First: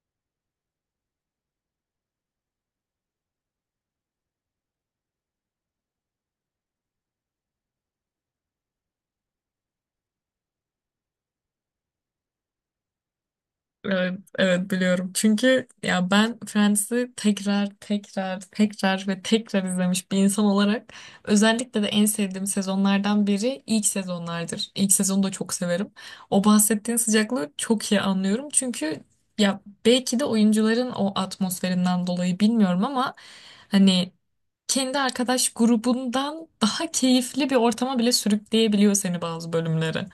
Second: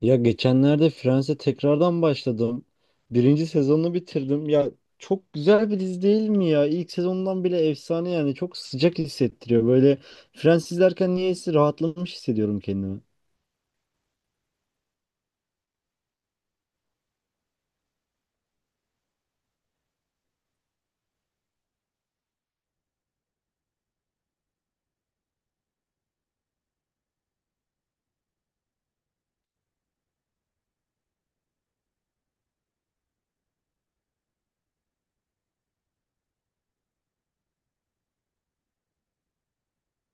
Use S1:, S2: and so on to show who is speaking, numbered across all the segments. S1: Ya geçenlerde Friends'e tekrardan başladım. Birinci sezonunu bitirdim. Ya çok güzel bir dizi değil mi ya? İlk sezondan bile efsane yani. Çok sıcak hissettiriyor. Böyle Friends izlerken niyeyse rahatlamış hissediyorum kendimi.
S2: Evet, evet biliyorum. Çünkü ya ben Friends'i tekrar tekrar ve tekrar izlemiş bir insan olarak özellikle de en sevdiğim sezonlardan biri ilk sezonlardır. İlk sezonu da çok severim. O bahsettiğin sıcaklığı çok iyi anlıyorum. Çünkü ya belki de oyuncuların o atmosferinden dolayı bilmiyorum ama hani kendi arkadaş grubundan daha keyifli bir ortama bile sürükleyebiliyor seni bazı bölümleri.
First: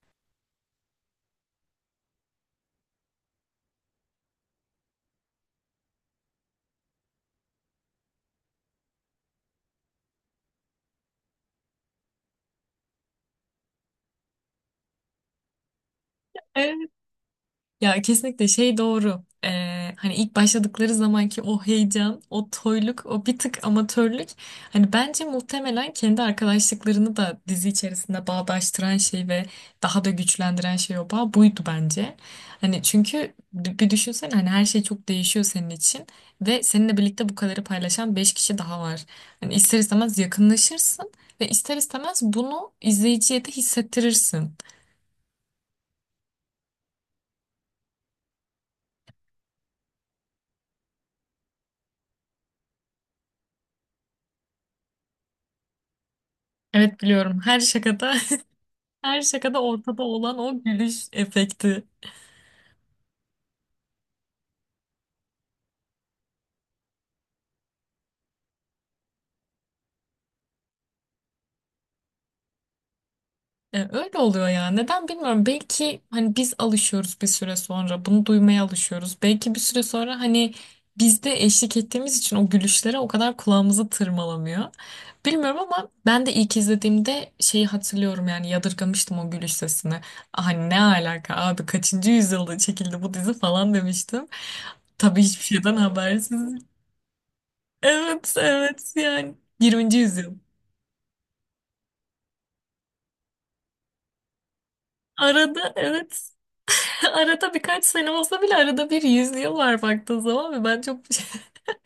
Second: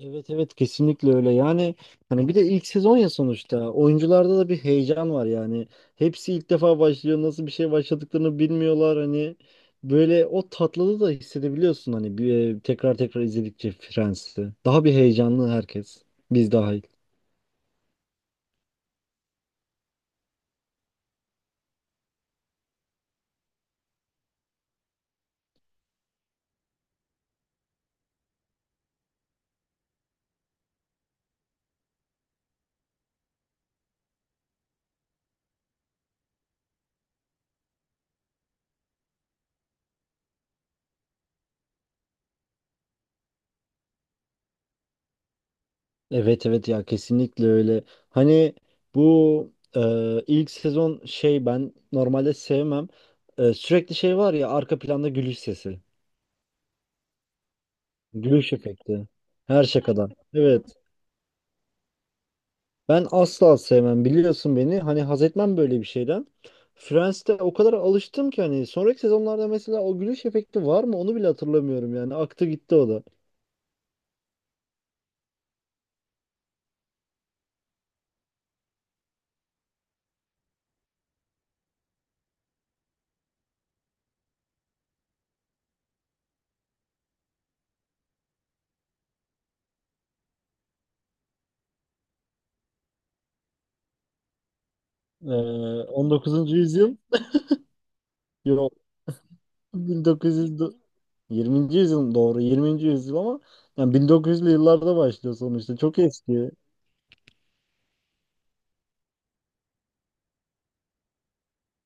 S1: Evet, evet kesinlikle öyle yani, hani bir de ilk sezon ya, sonuçta oyuncularda da bir heyecan var yani, hepsi ilk defa başlıyor, nasıl bir şey başladıklarını bilmiyorlar, hani böyle o tatlılığı da hissedebiliyorsun. Hani bir, tekrar tekrar izledikçe Friends'i daha bir heyecanlı herkes, biz dahil.
S2: Ya kesinlikle şey doğru. Hani ilk başladıkları zamanki o heyecan, o toyluk, o bir tık amatörlük. Hani bence muhtemelen kendi arkadaşlıklarını da dizi içerisinde bağdaştıran şey ve daha da güçlendiren şey o bağ buydu bence. Hani çünkü bir düşünsene hani her şey çok değişiyor senin için ve seninle birlikte bu kadarı paylaşan 5 kişi daha var. Hani ister istemez yakınlaşırsın ve ister istemez bunu izleyiciye de hissettirirsin.
S1: Evet, evet ya kesinlikle öyle. Hani bu ilk sezon şey, ben normalde sevmem. Sürekli şey var ya, arka planda gülüş sesi.
S2: Evet biliyorum, her şakada
S1: Gülüş efekti.
S2: her şakada
S1: Her
S2: ortada
S1: şakadan.
S2: olan o
S1: Evet.
S2: gülüş efekti.
S1: Ben asla sevmem, biliyorsun beni. Hani haz etmem böyle bir şeyden. Friends'te o kadar alıştım ki hani sonraki sezonlarda mesela o gülüş efekti var mı, onu bile hatırlamıyorum yani. Aktı gitti o da.
S2: Öyle oluyor ya. Neden bilmiyorum. Belki hani biz alışıyoruz bir süre sonra. Bunu duymaya alışıyoruz. Belki bir süre sonra hani biz de eşlik ettiğimiz için o gülüşlere o kadar kulağımızı tırmalamıyor. Bilmiyorum ama ben de ilk izlediğimde şeyi hatırlıyorum yani, yadırgamıştım o gülüş sesini. "Ah, hani ne alaka abi, kaçıncı yüzyılda çekildi bu dizi" falan demiştim. Tabii
S1: Ee,
S2: hiçbir şeyden habersiz.
S1: 19. yüzyıl,
S2: Evet
S1: yok,
S2: evet, yani 20. yüzyıl.
S1: 1900, 20. yüzyıl, doğru, 20. yüzyıl ama yani 1900'lü yıllarda başlıyor
S2: Arada
S1: sonuçta. Çok
S2: evet,
S1: eski.
S2: arada birkaç sene olsa bile arada bir yüzüyorlar baktığın zaman, ve ben çok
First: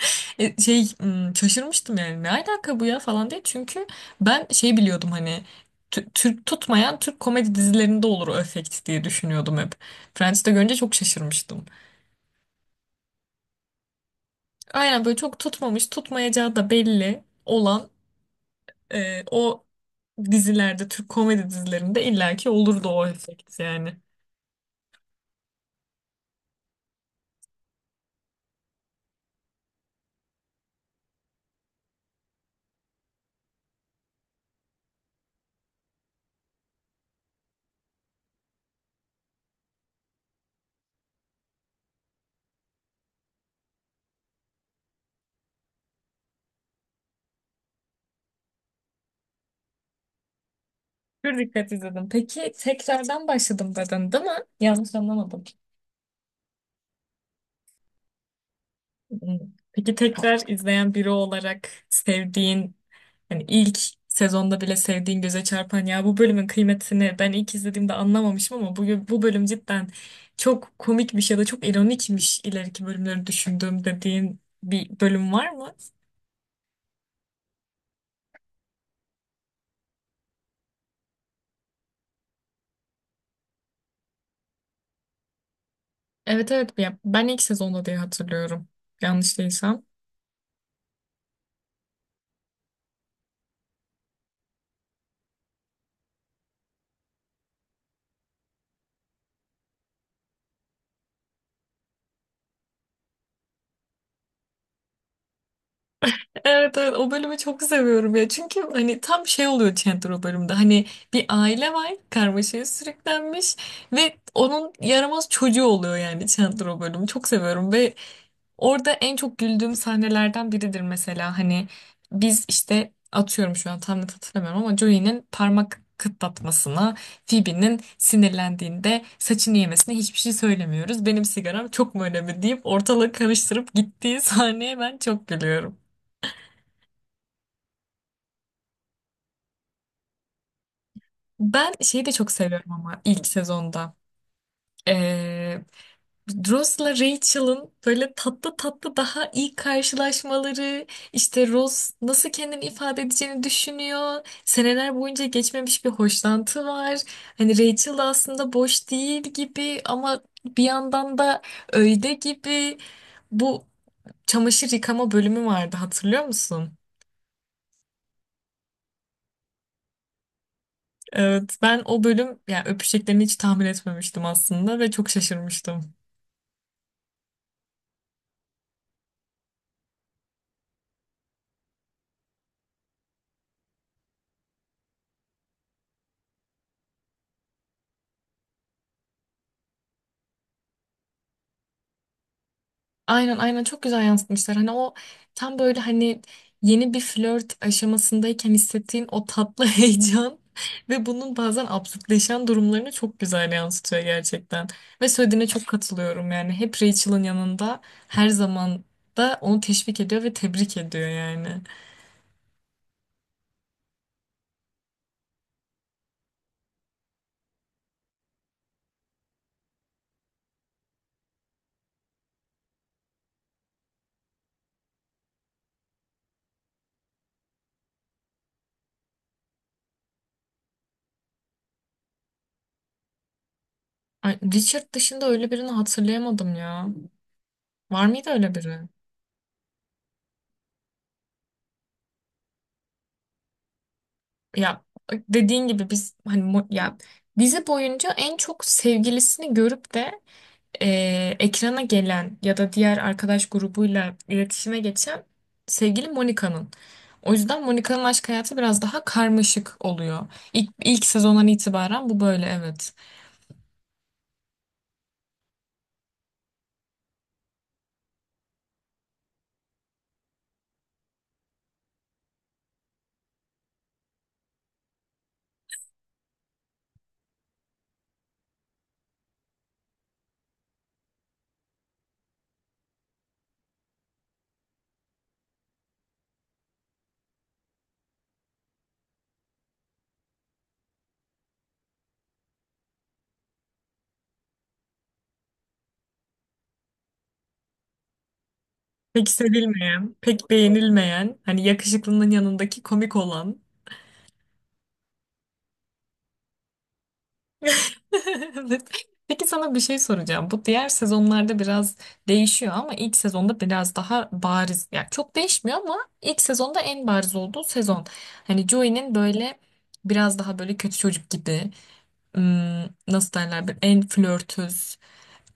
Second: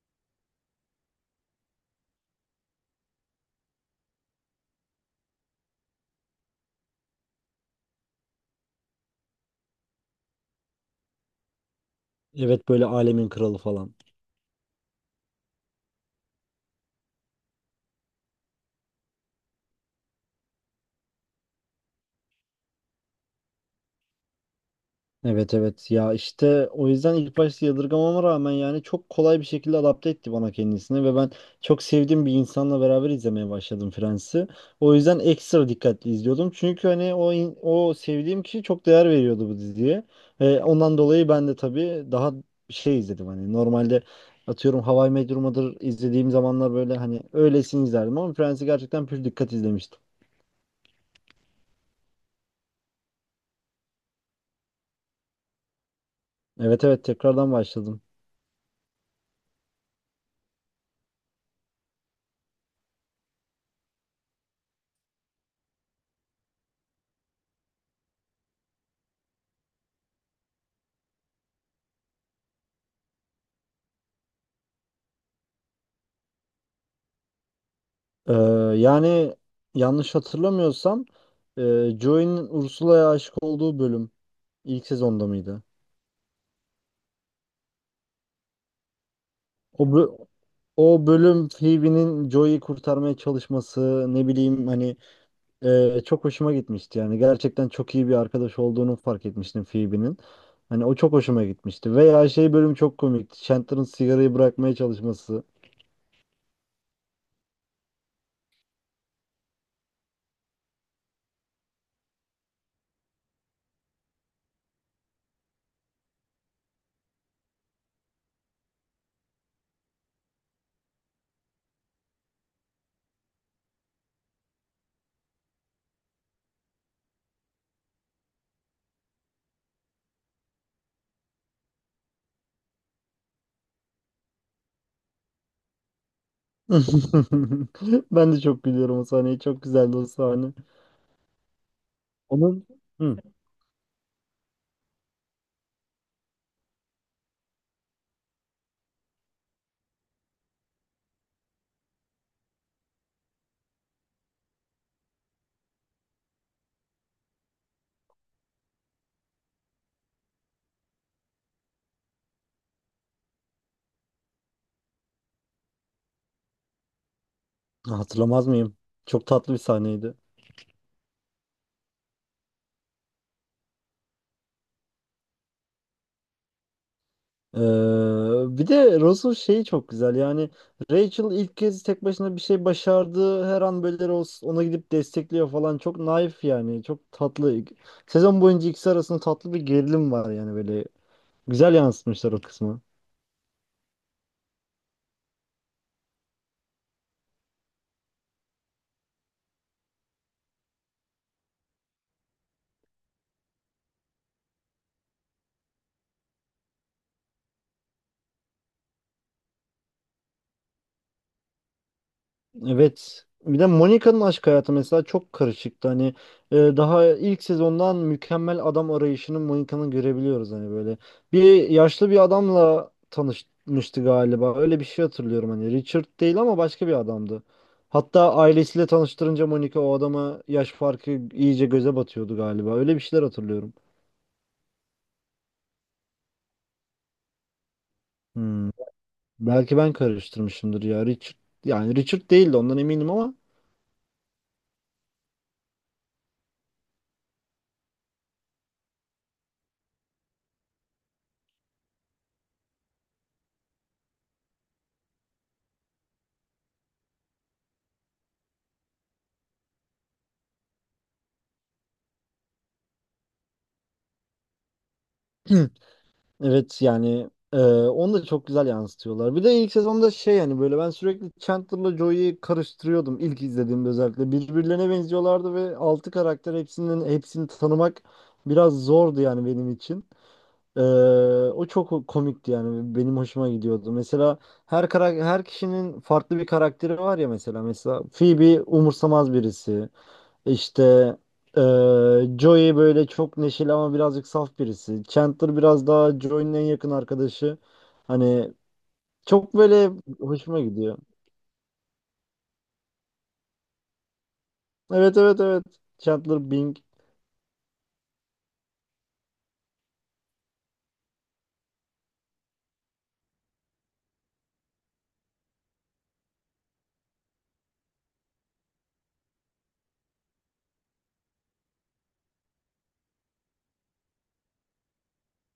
S2: şaşırmıştım yani, ne alaka bu ya falan diye. Çünkü ben şey biliyordum, hani Türk tutmayan Türk komedi dizilerinde olur o efekt diye düşünüyordum hep. Friends'te görünce çok şaşırmıştım.
S1: Evet, böyle alemin kralı falan.
S2: Aynen böyle, çok tutmamış, tutmayacağı da belli olan o dizilerde, Türk komedi dizilerinde illaki olurdu o efekt yani.
S1: Evet, evet ya işte o yüzden ilk başta yadırgamama rağmen yani çok kolay bir şekilde adapte etti bana kendisini ve ben çok sevdiğim bir insanla beraber izlemeye başladım Friends'i. O yüzden ekstra dikkatli izliyordum. Çünkü hani o sevdiğim kişi çok değer veriyordu bu diziye. Ve ondan dolayı ben de tabii daha şey izledim, hani normalde atıyorum How I Met Your Mother izlediğim zamanlar böyle hani öylesini izlerdim ama Friends'i gerçekten pür dikkat izlemiştim.
S2: Pür dikkat izledim. Peki tekrardan başladım dedin, değil mi? Yanlış anlamadım.
S1: Evet, evet tekrardan başladım.
S2: Hmm. Peki, tekrar izleyen biri olarak sevdiğin, hani ilk sezonda bile sevdiğin, göze çarpan, ya bu bölümün kıymetini ben ilk izlediğimde anlamamışım ama bu bölüm cidden çok komikmiş ya da çok ironikmiş ileriki bölümleri düşündüğüm, dediğin bir bölüm var mı?
S1: Ee, Yani yanlış hatırlamıyorsam, Joey'nin Ursula'ya aşık olduğu bölüm ilk sezonda mıydı?
S2: Evet evet, ya ben ilk sezonda diye hatırlıyorum. Yanlış değilsem.
S1: O bö- O bölüm, Phoebe'nin Joey'i kurtarmaya çalışması, ne bileyim hani, çok hoşuma gitmişti. Yani gerçekten çok iyi bir arkadaş olduğunu fark etmiştim Phoebe'nin. Hani o çok hoşuma gitmişti. Veya şey bölüm çok komikti, Chandler'ın sigarayı bırakmaya çalışması.
S2: Evet, evet, o bölümü çok seviyorum ya, çünkü hani tam şey oluyor Chandler o bölümde. Hani bir aile var karmaşaya sürüklenmiş ve onun yaramaz çocuğu oluyor yani Chandler. O bölümü çok seviyorum ve orada en çok güldüğüm sahnelerden biridir mesela. Hani biz işte, atıyorum, şu an tam net hatırlamıyorum ama Joey'nin parmak kıtlatmasına, Phoebe'nin sinirlendiğinde saçını yemesine hiçbir şey söylemiyoruz, benim sigaram çok mu önemli deyip ortalığı karıştırıp gittiği sahneye ben çok gülüyorum.
S1: Ben de çok gülüyorum o sahneye. Çok güzeldi o sahne.
S2: Ben şeyi de çok
S1: Onun.
S2: seviyorum ama ilk sezonda. Ee, Ross'la Rachel'ın böyle tatlı tatlı daha ilk karşılaşmaları, işte Ross nasıl kendini ifade edeceğini düşünüyor. Seneler boyunca geçmemiş bir hoşlantı var. Hani Rachel da aslında boş değil gibi, ama bir yandan da öyle gibi. Bu çamaşır yıkama bölümü vardı, hatırlıyor musun?
S1: Hatırlamaz mıyım? Çok tatlı bir sahneydi.
S2: Evet, ben o bölüm yani öpüşeceklerini hiç tahmin etmemiştim aslında ve çok şaşırmıştım.
S1: Ee, Bir de Ross'un şeyi çok güzel. Yani Rachel ilk kez tek başına bir şey başardı. Her an böyle Ross ona gidip destekliyor falan. Çok naif yani. Çok tatlı. Sezon boyunca ikisi arasında tatlı bir gerilim var yani böyle. Güzel yansıtmışlar o kısmı.
S2: Aynen aynen, çok güzel yansıtmışlar. Hani o tam böyle hani, yeni bir flört aşamasındayken hissettiğin o tatlı heyecan ve bunun bazen absürtleşen durumlarını çok güzel yansıtıyor gerçekten. Ve söylediğine çok katılıyorum yani. Hep Rachel'ın yanında, her zaman da onu teşvik ediyor ve tebrik ediyor yani.
S1: Evet. Bir de Monica'nın aşk hayatı mesela çok karışıktı. Hani daha ilk sezondan mükemmel adam arayışını Monica'nın görebiliyoruz hani böyle. Bir yaşlı bir adamla tanışmıştı galiba. Öyle bir şey hatırlıyorum hani. Richard değil ama başka bir adamdı. Hatta ailesiyle tanıştırınca Monica o adama yaş farkı iyice göze batıyordu galiba. Öyle bir şeyler hatırlıyorum.
S2: Ay, Richard dışında öyle birini hatırlayamadım ya. Var mıydı öyle
S1: Hmm.
S2: biri?
S1: Belki ben karıştırmışımdır ya. Richard, yani Richard değildi ondan eminim ama
S2: Ya, dediğin gibi biz hani ya dizi boyunca en çok sevgilisini görüp de ekrana gelen ya da diğer arkadaş grubuyla iletişime geçen sevgili Monika'nın. O yüzden Monika'nın aşk hayatı biraz daha karmaşık oluyor. İlk sezondan itibaren bu böyle, evet.
S1: evet yani, onu da çok güzel yansıtıyorlar. Bir de ilk sezonda şey yani böyle ben sürekli Chandler'la Joey'yi karıştırıyordum ilk izlediğimde özellikle. Birbirlerine benziyorlardı ve altı karakter, hepsinin hepsini tanımak biraz zordu yani benim için. Ee, O çok komikti yani, benim hoşuma gidiyordu. Mesela her kişinin farklı bir karakteri var ya, mesela mesela Phoebe umursamaz birisi. İşte Joey böyle çok neşeli ama birazcık saf birisi. Chandler biraz daha Joey'nin en yakın arkadaşı. Hani
S2: Pek
S1: çok böyle
S2: sevilmeyen, pek
S1: hoşuma gidiyor.
S2: beğenilmeyen, hani yakışıklının yanındaki komik olan.
S1: Evet, evet, evet. Chandler Bing.
S2: Evet. Peki sana bir şey soracağım. Bu diğer sezonlarda biraz değişiyor ama ilk sezonda biraz daha bariz. Yani çok değişmiyor ama ilk sezonda en bariz olduğu sezon. Hani Joey'nin böyle biraz daha böyle kötü çocuk gibi, nasıl derler, bir en flörtöz,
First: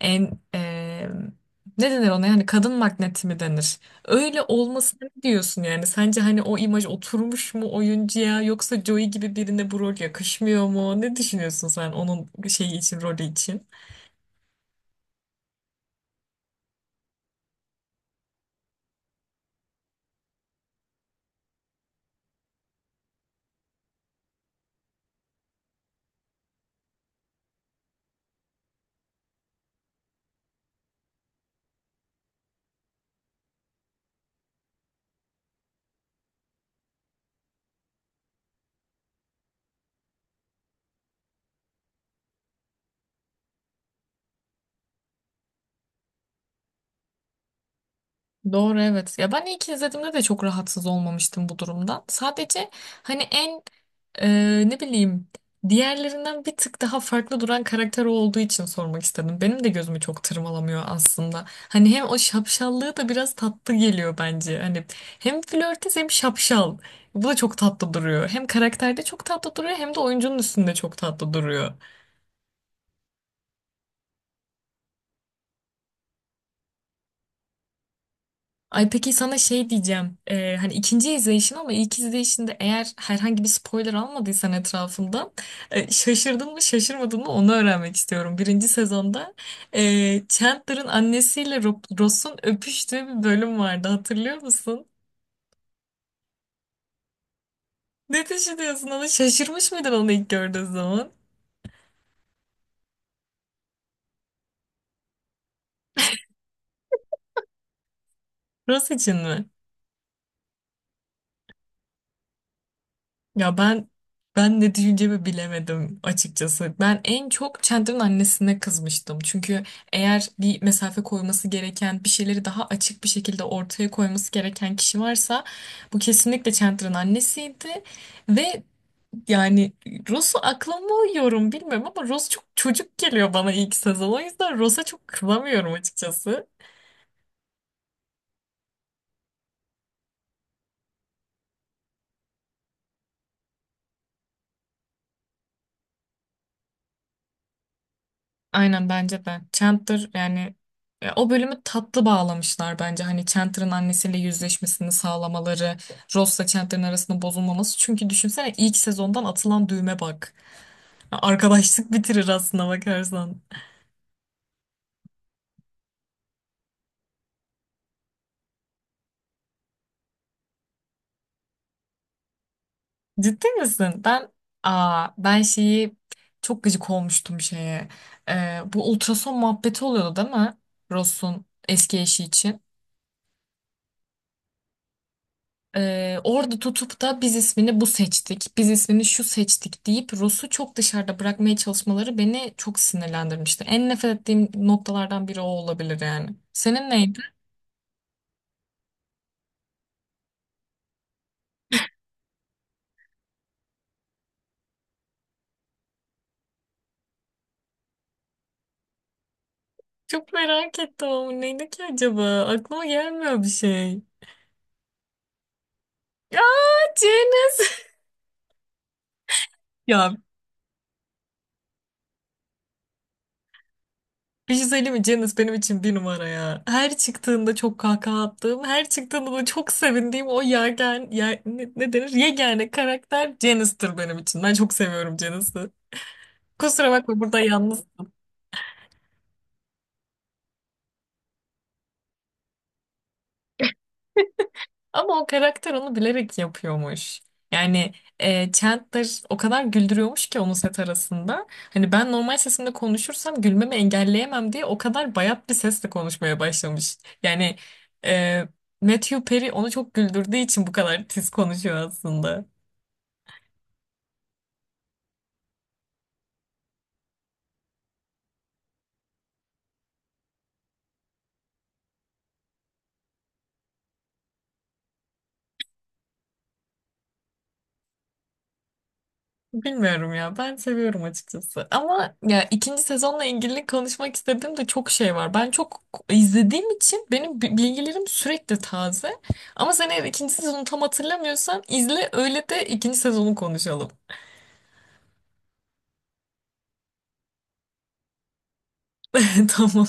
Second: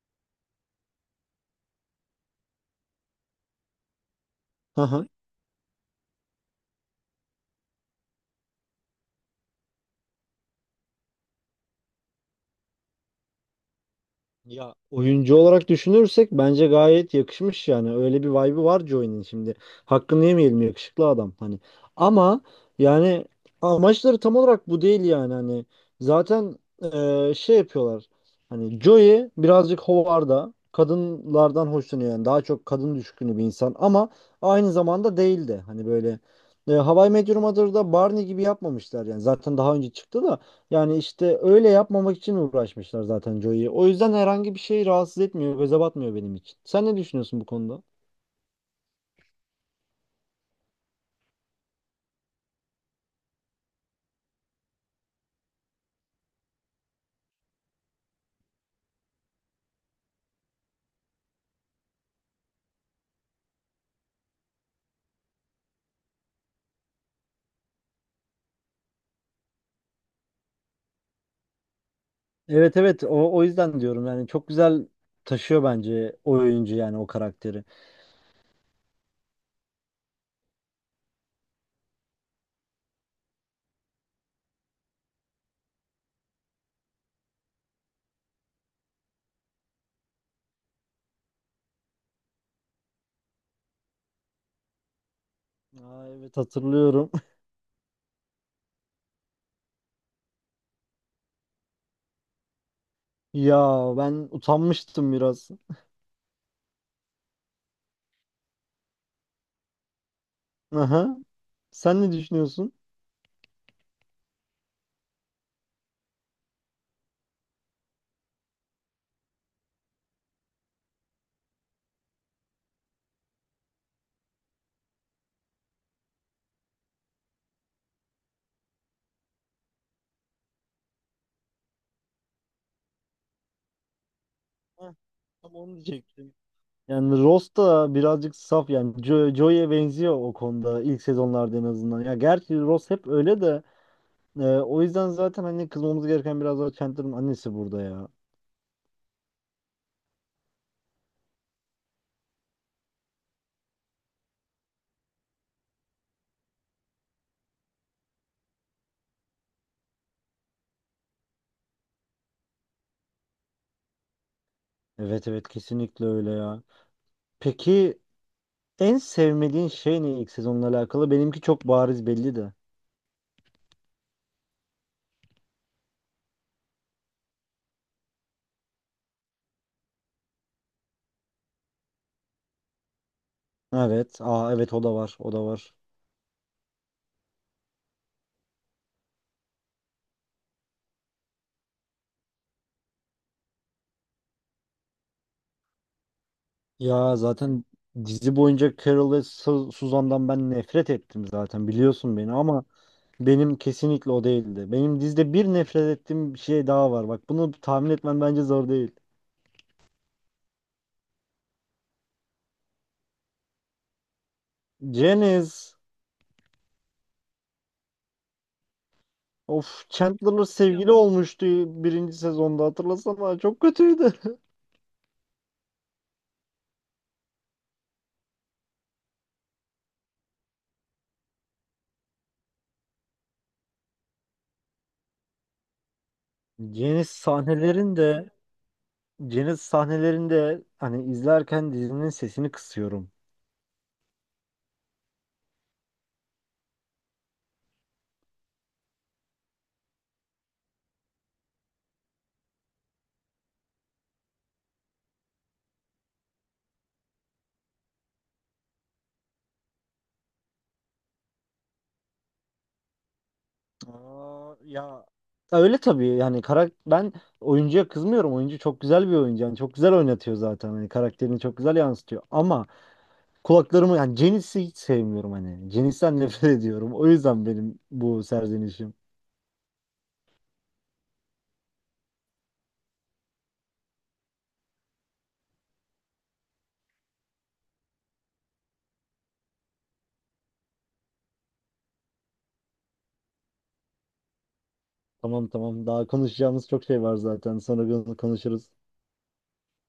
S2: en ne denir ona yani, kadın magneti mi denir? Öyle olmasına ne diyorsun yani? Sence hani o imaj oturmuş mu oyuncuya, yoksa Joey gibi birine bu rol yakışmıyor mu? Ne düşünüyorsun sen onun şeyi için, rolü için?
S1: Ya oyuncu olarak düşünürsek bence gayet yakışmış yani. Öyle bir vibe'ı var Joy'nin şimdi. Hakkını yemeyelim, yakışıklı adam hani. Ama yani amaçları tam olarak bu değil yani hani. Zaten şey yapıyorlar. Hani Joey birazcık hovarda, kadınlardan hoşlanıyor yani. Daha çok kadın düşkünü bir insan ama aynı zamanda değil de, hani böyle How I Met Your Mother'da Barney gibi yapmamışlar yani. Zaten daha önce çıktı da, yani işte öyle yapmamak için uğraşmışlar zaten Joey'yi. O yüzden herhangi bir şey rahatsız etmiyor, göze batmıyor benim için. Sen ne düşünüyorsun bu konuda?
S2: Doğru evet. Ya ben ilk izlediğimde de çok rahatsız olmamıştım bu durumdan. Sadece hani en ne bileyim, diğerlerinden bir tık daha farklı duran karakter o olduğu için sormak istedim. Benim de gözümü çok tırmalamıyor aslında. Hani hem o şapşallığı da biraz tatlı geliyor bence. Hani hem flörtöz hem şapşal. Bu da çok tatlı duruyor. Hem karakterde çok tatlı duruyor, hem de oyuncunun üstünde çok tatlı duruyor.
S1: Evet, evet o yüzden diyorum yani çok güzel taşıyor bence o oyuncu yani o karakteri.
S2: Ay, peki sana şey diyeceğim. Hani ikinci izleyişin, ama ilk izleyişinde eğer herhangi bir spoiler almadıysan etrafından, şaşırdın mı şaşırmadın mı onu öğrenmek istiyorum. Birinci sezonda Chandler'ın annesiyle Ross'un öpüştüğü bir bölüm vardı, hatırlıyor musun?
S1: Aa, evet hatırlıyorum.
S2: Ne düşünüyorsun, onu şaşırmış mıydın onu ilk gördüğün zaman?
S1: Ya ben utanmıştım biraz.
S2: Ross için mi?
S1: Aha. Sen ne düşünüyorsun?
S2: Ya ben, ne diyeceğimi bilemedim açıkçası. Ben en çok Chandler'ın annesine kızmıştım. Çünkü eğer bir mesafe koyması gereken, bir şeyleri daha açık bir şekilde ortaya koyması gereken kişi varsa bu kesinlikle Chandler'ın annesiydi. Ve yani, Ross'u akla mı yorum bilmiyorum, ama Ross çok çocuk geliyor bana ilk sezon. O yüzden Ross'a
S1: Heh,
S2: çok
S1: tam onu
S2: kızamıyorum
S1: diyecektim.
S2: açıkçası.
S1: Yani Ross da birazcık saf yani Joey'e benziyor o konuda, ilk sezonlarda en azından. Ya gerçi Ross hep öyle de. O yüzden zaten hani kızmamız gereken biraz daha Chandler'ın annesi burada ya.
S2: Aynen, bence de. Chandler yani, o bölümü tatlı bağlamışlar bence. Hani Chandler'ın annesiyle yüzleşmesini sağlamaları, Ross'la Chandler'ın arasında bozulmaması. Çünkü düşünsene ilk sezondan atılan düğme bak. Arkadaşlık bitirir aslında bakarsan.
S1: Evet, evet kesinlikle öyle ya. Peki en sevmediğin şey ne ilk sezonla alakalı? Benimki çok bariz belli de.
S2: Ciddi misin? Ben, ben şeyi, çok gıcık olmuştum şeye. Bu ultrason muhabbeti oluyordu değil mi, Ross'un eski eşi için?
S1: Evet. Aa, evet o da var. O da var.
S2: Orada tutup da biz ismini bu seçtik, biz ismini şu seçtik deyip Rus'u çok dışarıda bırakmaya çalışmaları beni çok sinirlendirmişti. En nefret ettiğim noktalardan biri o olabilir yani. Senin
S1: Ya
S2: neydi?
S1: zaten dizi boyunca Carol ve Suzan'dan ben nefret ettim zaten, biliyorsun beni, ama benim kesinlikle o değildi. Benim dizide bir nefret ettiğim bir şey daha var. Bak bunu tahmin etmen bence zor değil.
S2: Çok merak ettim, ama neydi ki acaba? Aklıma gelmiyor bir şey.
S1: Janice.
S2: Ya, Ceniz!
S1: Of,
S2: Ya
S1: Chandler sevgili olmuştu birinci sezonda, hatırlasana çok kötüydü.
S2: bir şey söyleyeyim mi? Ceniz benim için bir numara ya. Her çıktığında çok kahkaha attığım, her çıktığında da çok sevindiğim o yergen, yer, ne, ne denir, yegane karakter Ceniz'tir benim için. Ben çok seviyorum Ceniz'i. Kusura
S1: Janice
S2: bakma, burada yalnız.
S1: sahnelerinde Janice sahnelerinde hani izlerken dizinin sesini kısıyorum.
S2: Ama o karakter onu bilerek yapıyormuş. Yani Chandler o kadar güldürüyormuş ki onu set arasında. Hani ben normal sesimle konuşursam gülmemi engelleyemem diye o kadar bayat bir sesle konuşmaya başlamış. Yani e, Matthew Perry onu çok güldürdüğü için bu kadar tiz konuşuyor aslında.
S1: Aa, ya öyle tabii yani ben oyuncuya kızmıyorum. Oyuncu çok güzel bir oyuncu. Yani çok güzel oynatıyor zaten. Hani karakterini çok güzel yansıtıyor. Ama yani Janice'i hiç sevmiyorum hani. Janice'den nefret ediyorum. O yüzden benim bu serzenişim.
S2: Bilmiyorum ya, ben seviyorum açıkçası. Ama ya ikinci sezonla ilgili konuşmak istediğim de çok şey var. Ben çok izlediğim için benim bilgilerim sürekli taze, ama sen eğer ikinci sezonu tam hatırlamıyorsan izle, öyle de ikinci sezonu konuşalım.
S1: Tamam, tamam, daha konuşacağımız çok şey var zaten. Sonra bunu konuşuruz.
S2: Tamam,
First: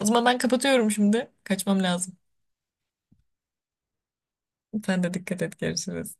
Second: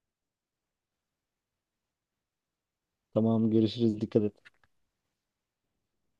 S2: o zaman ben kapatıyorum, şimdi kaçmam lazım.
S1: Tamam, görüşürüz. Dikkat et.
S2: Sen de dikkat et, görüşürüz.